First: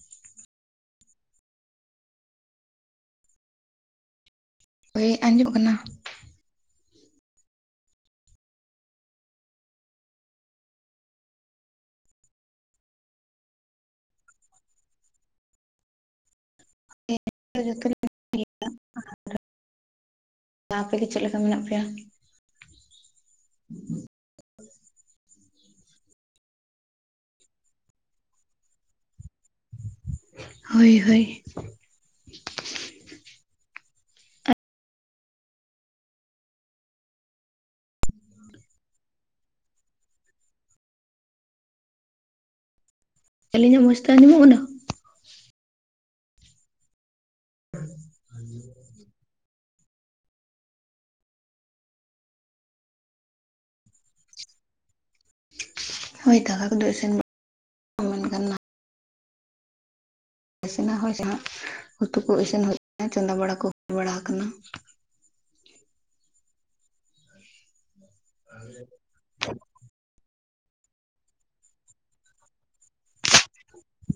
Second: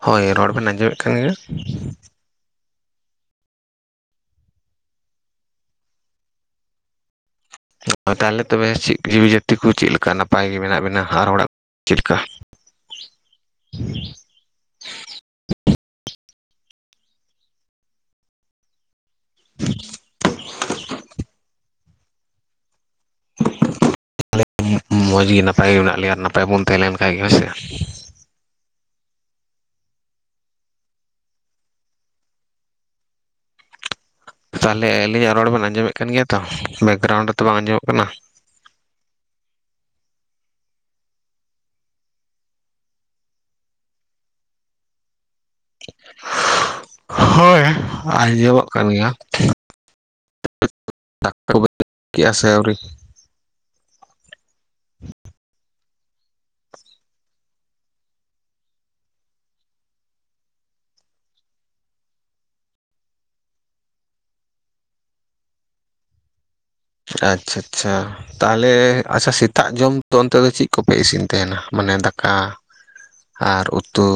ᱦᱳᱭ ᱨᱚᱲ ᱵᱮᱱ ᱟᱸᱡᱚᱢᱮᱫ ᱠᱷᱟᱭ ᱜᱮ᱾ ᱦᱳᱭ ᱟᱸᱡᱚᱢᱚᱜ ᱠᱟᱱᱟ᱾ ᱛᱟᱦᱚᱞᱮ ᱛᱚᱵᱮ ᱪᱮᱫ ᱡᱤᱣᱤ ᱡᱟᱹᱛᱤ ᱠᱚ ᱪᱮᱫ ᱞᱮᱠᱟ ᱱᱟᱯᱟᱭ ᱜᱮ ᱢᱮᱱᱟᱜ ᱵᱤᱱᱟ ᱟᱨ ᱦᱚᱲᱟᱜ ᱪᱮᱫᱠᱟ [inaudible] [inaudible] [inaudible] ᱟᱯᱮᱜᱮ ᱪᱮᱫ ᱞᱮᱠᱟ ᱢᱮᱱᱟᱜ ᱯᱮᱭᱟ? [inaudible] ᱢᱚᱡᱽ ᱜᱮ ᱱᱟᱯᱟᱭ ᱜᱮ ᱢᱮᱱᱟᱜ ᱞᱮᱭᱟ ᱱᱟᱯᱟᱭ ᱵᱚᱱ ᱛᱟᱦᱮᱸᱞᱮᱱ ᱠᱷᱟᱡ ᱦᱳᱭᱥᱮ᱾ ᱦᱳᱭ ᱦᱳᱭ᱾ ᱛᱟᱦᱚᱞᱮ ᱟᱹᱞᱤᱧᱟᱜ ᱨᱚᱲ ᱵᱮᱱ ᱟᱸᱡᱚᱢᱮᱫ ᱠᱟᱱ ᱜᱮᱭᱟ ᱛᱚ ᱵᱮᱠᱜᱨᱟᱣᱩᱱᱰ ᱨᱮᱛᱚ ᱵᱟᱝ ᱟᱸᱡᱚᱢᱚᱜ ᱠᱟᱱᱟ᱾ ᱟᱹᱞᱤᱧᱟᱜ ᱢᱚᱡᱽ ᱛᱮ ᱟᱸᱡᱚᱢᱚᱜ ᱠᱟᱱᱟ? ᱦᱳᱭ ᱟᱸᱡᱚᱢᱚᱜ ᱠᱟᱱ ᱜᱮᱭᱟ᱾ [unintelligible] ᱟᱥᱮ ᱟᱣᱨᱤ᱾ ᱦᱳᱭ ᱫᱟᱠᱟ ᱠᱚᱫᱚ ᱮᱥᱤᱱ ᱢᱮᱱ ᱜᱟᱱᱟ ᱤᱥᱤᱱᱟ ᱦᱚᱸ ᱡᱟᱦᱟᱸ ᱩᱛᱩ ᱠᱚ ᱤᱥᱤᱱ ᱦᱳᱭ ᱠᱟᱱᱟ ᱪᱚᱸᱫᱟ ᱵᱟᱲᱟ ᱠᱚ ᱦᱩᱭ ᱵᱟᱲᱟ ᱟᱠᱟᱱᱟ᱾ ᱟᱪᱪᱷᱟ ᱟᱪᱪᱷᱟ ᱛᱟᱦᱚᱞᱮ ᱟᱪᱪᱷᱟ ᱥᱮᱛᱟᱜ ᱡᱚᱢ ᱛᱚ ᱚᱱᱛᱮ ᱫᱚ ᱪᱮᱫ ᱠᱚᱯᱮ ᱤᱥᱤᱱ ᱛᱟᱦᱮᱱᱟ ᱢᱟᱱᱮ ᱫᱟᱠᱟ? ᱟᱨ ᱩᱛᱩ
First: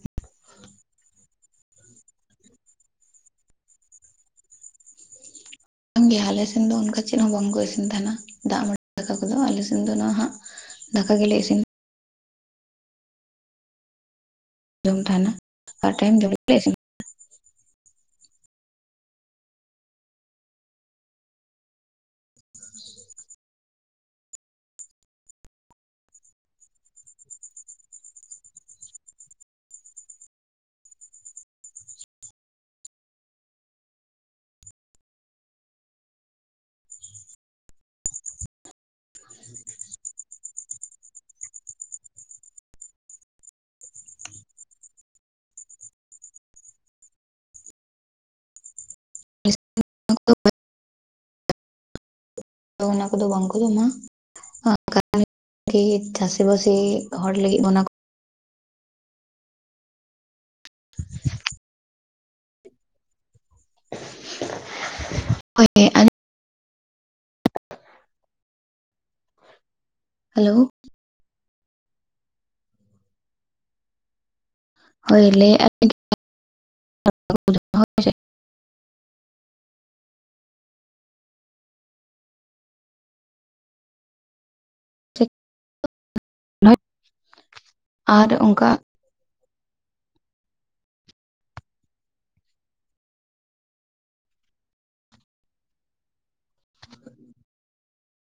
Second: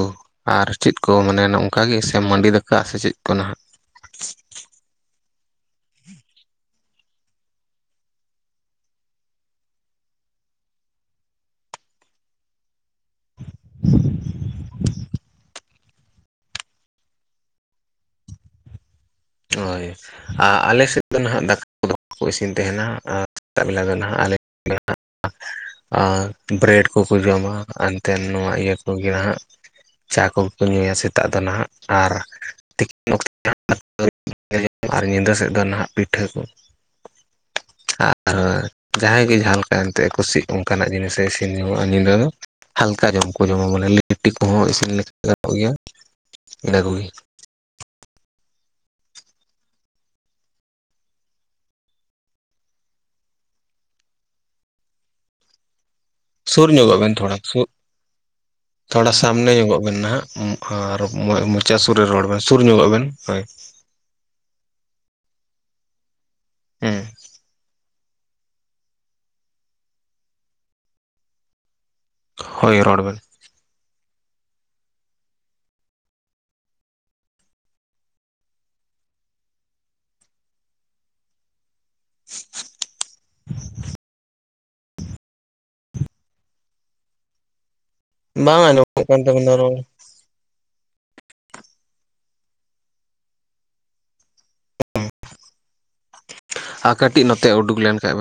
ᱟᱨ ᱪᱮᱫ ᱠᱚ ᱢᱟᱱᱮ ᱱᱚᱝᱠᱟᱜ ᱜᱮ ᱥᱮ ᱢᱟᱹᱰᱤ ᱫᱟᱠ ᱥᱮ ᱪᱮᱫ ᱠᱚ ᱱᱟᱦᱟᱜ? ᱵᱟᱝ ᱜᱮᱭᱟ ᱟᱞᱮ ᱥᱮᱱ ᱫᱚ ᱚᱱᱠᱟ ᱪᱮᱫ ᱦᱚᱸ ᱵᱟᱝᱠᱚ ᱤᱥᱤᱱ ᱛᱟᱦᱮᱱᱟ ᱫᱟᱜ ᱢᱟᱰᱤ ᱫᱟᱠᱟ ᱠᱚᱫᱚ ᱟᱞᱮ ᱥᱮᱱ ᱫᱚ ᱱᱚᱣᱟ ᱦᱟᱸᱜ ᱫᱟᱠᱟ ᱜᱮᱞᱮ ᱤᱥᱤᱱ [unintelligible] ᱡᱚᱢ ᱛᱟᱦᱮᱱᱟ ᱟᱨ ᱴᱟᱭᱤᱢ ᱫᱷᱟᱵᱤᱡ ᱞᱮ ᱤᱥᱤᱱ ᱦᱳᱭ ᱟᱨ ᱟᱞᱮᱥᱮᱫ ᱫᱚ ᱱᱟᱦᱟᱜ ᱫᱟᱠᱟ ᱠᱚ ᱤᱥᱤᱱ ᱛᱟᱦᱮᱱᱟ ᱟᱨ ᱥᱮᱛᱟᱜ ᱵᱮᱞᱟ ᱫᱚ ᱱᱟᱦᱟᱜ ᱟᱞᱮ [unintelligible] ᱟᱨ ᱵᱮᱨᱮᱰ ᱠᱚᱠᱚ ᱡᱚᱢᱟ ᱮᱱᱛᱮᱫ ᱱᱚᱣᱟ ᱤᱭᱟᱹ ᱠᱚᱜᱮ ᱱᱟᱸᱦᱟᱜ᱾ ᱪᱟ ᱠᱚᱜᱮ ᱠᱚ ᱧᱩᱭᱟ ᱥᱮᱛᱟᱜ ᱫᱚ ᱱᱟᱦᱟᱜ ᱟᱨ ᱛᱤᱠᱤᱱ [unintelligible] ᱧᱮᱞ ᱟᱨ ᱧᱤᱫᱟᱹ ᱥᱮᱫ ᱫᱚ ᱱᱟᱦᱟᱜ ᱯᱤᱴᱷᱟᱹ ᱠᱚ᱾ [unintelligible] ᱟᱨ ᱡᱟᱦᱟᱸᱭ ᱜᱮ ᱡᱟᱦᱟᱸ ᱞᱮᱠᱟ ᱮᱱᱛᱮ ᱠᱩᱥᱤᱜ ᱚᱱᱠᱟᱱᱟᱜ ᱡᱤᱱᱤᱥ ᱮ ᱤᱥᱤᱱ ᱧᱚᱝᱜ-ᱟ ᱟᱜ ᱧᱤᱫᱟᱹ ᱫᱚ ᱦᱟᱞᱠᱟ ᱡᱚᱢ ᱠᱚ ᱡᱚᱢᱟ ᱵᱚᱞᱮ ᱞᱤᱴᱤ ᱠᱚᱦᱚᱸ ᱤᱥᱤᱱ ᱞᱮᱠᱟ ᱜᱟᱱᱚᱜ ᱜᱮᱭᱟ ᱤᱱᱟᱹ ᱠᱚᱜᱮ᱾ ᱚᱱᱟ ᱠᱚᱫᱚ ᱵᱟᱝᱠᱚ ᱡᱚᱢᱟ [unintelligible] ᱪᱟᱥ ᱥᱮᱵᱤ ᱥᱩᱨ ᱥᱮ ᱧᱚᱜᱚᱜ ᱵᱮᱱ ᱦᱚᱲ ᱛᱷᱚᱲᱟ ᱞᱟᱹᱜᱤᱫ ᱥᱩᱨ ᱚᱱᱟ ᱠᱚ ᱛᱷᱚᱲᱟ ᱥᱟᱢᱱᱮ ᱧᱚᱜᱚᱜ ᱵᱮᱱ ᱱᱟᱦᱟᱜ ᱟᱨ ᱢᱚᱪᱟ ᱥᱩᱨ ᱨᱮ ᱨᱚᱲ ᱵᱮᱱ ᱥᱩᱨ ᱧᱚᱜᱚᱜ ᱵᱮᱱ ᱦᱳᱭ᱾ [unintelligible] ᱦᱮᱸ᱾ ᱦᱮᱞᱳ᱾ ᱦᱳᱭ ᱨᱚᱲ ᱵᱮᱱ᱾ ᱦᱳᱭ ᱞᱟᱹᱭ ᱟ [inaudible] [unintelligible] ᱵᱟᱝ ᱚᱱᱠᱟ ᱟᱸᱡᱚᱢᱚᱜ ᱠᱟᱱ ᱛᱟᱵᱤᱱᱟ ᱨᱚᱲ᱾ ᱟᱸ ᱠᱟᱹᱴᱤᱡ ᱱᱚᱛᱮ ᱩᱰᱩᱠ ᱞᱮᱱᱠᱷᱟᱱ ᱵᱮᱱ